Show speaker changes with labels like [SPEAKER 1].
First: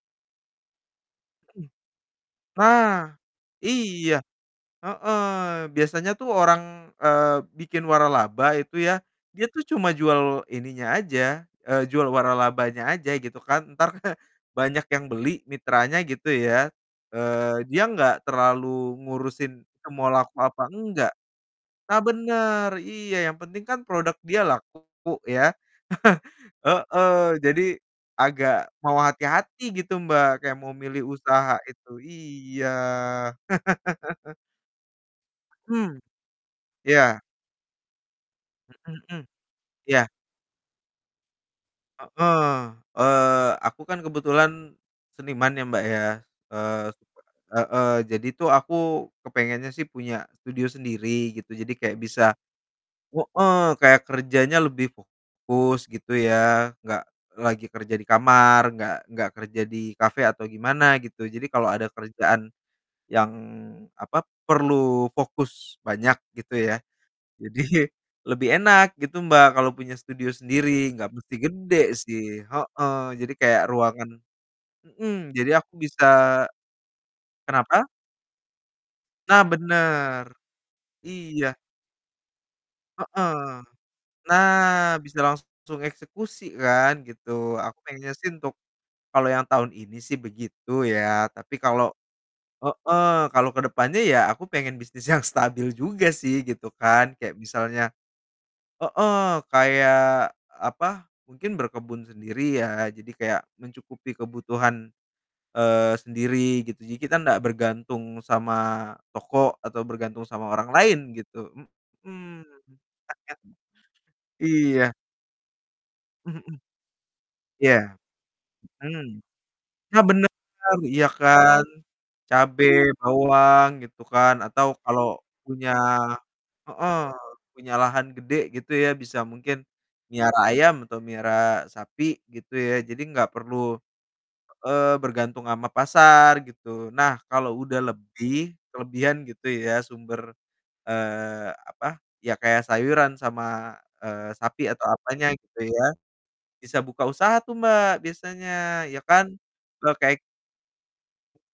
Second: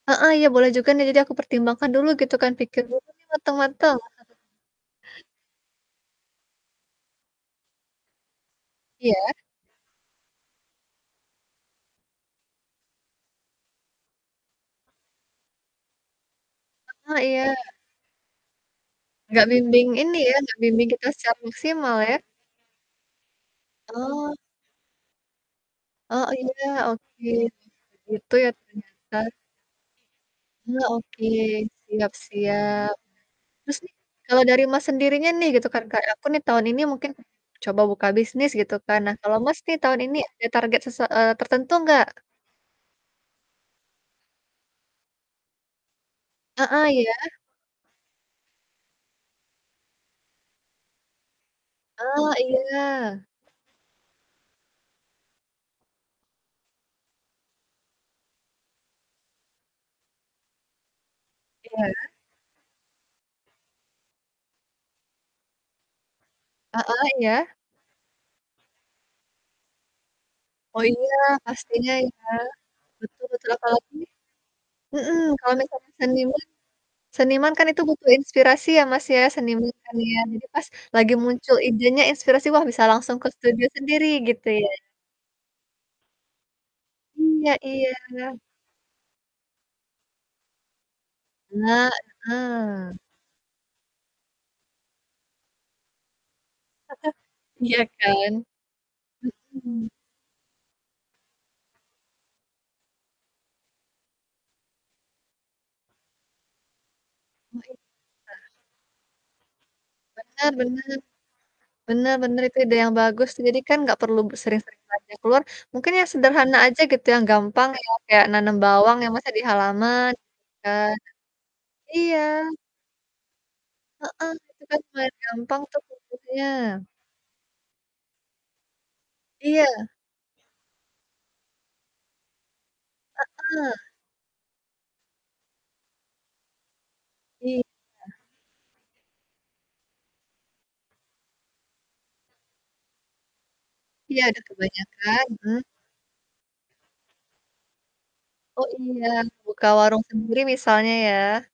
[SPEAKER 1] Heeh, iya boleh juga nih jadi aku
[SPEAKER 2] Mhm.
[SPEAKER 1] pertimbangkan dulu gitu kan, pikir dulu
[SPEAKER 2] Nah,
[SPEAKER 1] nih matang-matang.
[SPEAKER 2] iya.
[SPEAKER 1] Wah.
[SPEAKER 2] Heeh, biasanya tuh orang, eee, bikin waralaba, itu ya,
[SPEAKER 1] Iya.
[SPEAKER 2] dia tuh cuma jual ininya aja, eee, jual waralabanya aja, gitu kan. Ntar banyak yang beli mitranya gitu ya,
[SPEAKER 1] Heeh, iya.
[SPEAKER 2] eee, dia nggak terlalu
[SPEAKER 1] Nggak
[SPEAKER 2] ngurusin itu
[SPEAKER 1] bimbing
[SPEAKER 2] mau
[SPEAKER 1] ini
[SPEAKER 2] laku
[SPEAKER 1] ya, nggak
[SPEAKER 2] apa
[SPEAKER 1] bimbing kita
[SPEAKER 2] enggak.
[SPEAKER 1] secara maksimal
[SPEAKER 2] Nah
[SPEAKER 1] ya.
[SPEAKER 2] benar, iya yang penting kan produk
[SPEAKER 1] Oh.
[SPEAKER 2] dia laku ya,
[SPEAKER 1] Oh iya, oke.
[SPEAKER 2] heeh, jadi
[SPEAKER 1] Begitu ya
[SPEAKER 2] agak mau
[SPEAKER 1] ternyata.
[SPEAKER 2] hati-hati gitu Mbak, kayak mau
[SPEAKER 1] Iya,
[SPEAKER 2] milih
[SPEAKER 1] oke,
[SPEAKER 2] usaha itu
[SPEAKER 1] siap
[SPEAKER 2] iya.
[SPEAKER 1] siap. Terus nih, kalau dari Mas sendirinya nih gitu kan,
[SPEAKER 2] Mmm,
[SPEAKER 1] kayak aku nih tahun ini mungkin,
[SPEAKER 2] iya.
[SPEAKER 1] coba buka bisnis gitu kan? Nah
[SPEAKER 2] Mhm.
[SPEAKER 1] kalau Mas nih tahun
[SPEAKER 2] Iya.
[SPEAKER 1] ini ada target sesua eee, tertentu nggak?
[SPEAKER 2] Heeh, eee, aku kan kebetulan seniman ya, Mbak ya.
[SPEAKER 1] Heeh,
[SPEAKER 2] eee,
[SPEAKER 1] iya.
[SPEAKER 2] heeh. Jadi tuh aku, kepengennya sih punya studio sendiri gitu, jadi kayak bisa
[SPEAKER 1] Eee, iya.
[SPEAKER 2] heeh, kayak kerjanya lebih fokus gitu ya. Nggak lagi kerja di kamar, nggak nggak kerja di cafe atau gimana gitu. Jadi kalo ada
[SPEAKER 1] Iya.
[SPEAKER 2] kerjaan yang apa, perlu fokus banyak gitu ya,
[SPEAKER 1] Heeh, iya.
[SPEAKER 2] jadi lebih enak gitu Mbak kalo punya studio
[SPEAKER 1] Oh
[SPEAKER 2] sendiri, nggak
[SPEAKER 1] iya,
[SPEAKER 2] mesti gede
[SPEAKER 1] pastinya ya,
[SPEAKER 2] sih heeh.
[SPEAKER 1] betul
[SPEAKER 2] Jadi
[SPEAKER 1] betul.
[SPEAKER 2] kayak
[SPEAKER 1] Apalagi
[SPEAKER 2] ruangan
[SPEAKER 1] hmm,
[SPEAKER 2] hmm, jadi
[SPEAKER 1] kalau
[SPEAKER 2] aku
[SPEAKER 1] misalnya
[SPEAKER 2] bisa
[SPEAKER 1] seniman, seniman kan itu
[SPEAKER 2] kenapa?
[SPEAKER 1] butuh inspirasi ya, Mas ya,
[SPEAKER 2] Nah
[SPEAKER 1] seniman kan ya.
[SPEAKER 2] benar,
[SPEAKER 1] Jadi pas lagi
[SPEAKER 2] iya.
[SPEAKER 1] muncul idenya, inspirasi wah bisa langsung ke
[SPEAKER 2] Heeh,
[SPEAKER 1] studio sendiri, gitu ya.
[SPEAKER 2] nah bisa langsung eksekusi kan,
[SPEAKER 1] Iya
[SPEAKER 2] gitu. Aku
[SPEAKER 1] iya.
[SPEAKER 2] pengen sih untuk kalo yang tahun ini sih begitu ya, tapi
[SPEAKER 1] Nah,
[SPEAKER 2] kalo
[SPEAKER 1] heeh.
[SPEAKER 2] heeh, kalo kedepannya ya aku pengen bisnis yang stabil juga sih, gitu kan.
[SPEAKER 1] Heeh,
[SPEAKER 2] Kayak
[SPEAKER 1] iya
[SPEAKER 2] misalnya
[SPEAKER 1] kan?
[SPEAKER 2] heeh,
[SPEAKER 1] Hmm.
[SPEAKER 2] kayak, apa, mungkin berkebun sendiri ya, jadi kayak mencukupi kebutuhan, eee, sendiri gitu. Jadi kita ndak
[SPEAKER 1] Mau i
[SPEAKER 2] bergantung
[SPEAKER 1] bentar.
[SPEAKER 2] sama toko, atau bergantung sama
[SPEAKER 1] Benar
[SPEAKER 2] orang
[SPEAKER 1] benar,
[SPEAKER 2] lain gitu,
[SPEAKER 1] benar benar
[SPEAKER 2] mhm.
[SPEAKER 1] itu ide yang bagus. Jadi kan nggak perlu
[SPEAKER 2] [unintelligible]
[SPEAKER 1] sering-sering
[SPEAKER 2] Iya.
[SPEAKER 1] belanja keluar, mungkin yang
[SPEAKER 2] Mmm, mhm.
[SPEAKER 1] sederhana aja gitu, yang gampang
[SPEAKER 2] Iya,
[SPEAKER 1] ya, kayak nanam bawang
[SPEAKER 2] mhm,
[SPEAKER 1] ya Mas, ya di
[SPEAKER 2] nah
[SPEAKER 1] halaman,
[SPEAKER 2] benar,
[SPEAKER 1] kan,
[SPEAKER 2] iya kan
[SPEAKER 1] iya.
[SPEAKER 2] cabe, bawang gitu
[SPEAKER 1] Heeh,
[SPEAKER 2] kan,
[SPEAKER 1] itu
[SPEAKER 2] atau
[SPEAKER 1] kan
[SPEAKER 2] kalau
[SPEAKER 1] lumayan gampang
[SPEAKER 2] punya
[SPEAKER 1] tuh pupuknya.
[SPEAKER 2] heeh, punya lahan gede gitu ya, bisa mungkin
[SPEAKER 1] Iya.
[SPEAKER 2] melihara ayam atau melihara sapi, gitu. ya, jadi nggak perlu
[SPEAKER 1] Heeh.
[SPEAKER 2] heeh, bergantung sama pasar gitu. Nah kalo
[SPEAKER 1] Iya
[SPEAKER 2] udah
[SPEAKER 1] ya.
[SPEAKER 2] lebih, kelebihan gitu ya, sumber, eee, apa, ya kayak sayuran sama,
[SPEAKER 1] Iya
[SPEAKER 2] eee,
[SPEAKER 1] ada
[SPEAKER 2] sapi atau
[SPEAKER 1] kebanyakan,
[SPEAKER 2] apanya gitu
[SPEAKER 1] hmm.
[SPEAKER 2] ya bisa buka usaha tuh Mbak biasanya,
[SPEAKER 1] Oh
[SPEAKER 2] ya
[SPEAKER 1] iya,
[SPEAKER 2] kan.
[SPEAKER 1] buka
[SPEAKER 2] Kalo
[SPEAKER 1] warung
[SPEAKER 2] kek
[SPEAKER 1] sendiri misalnya ya.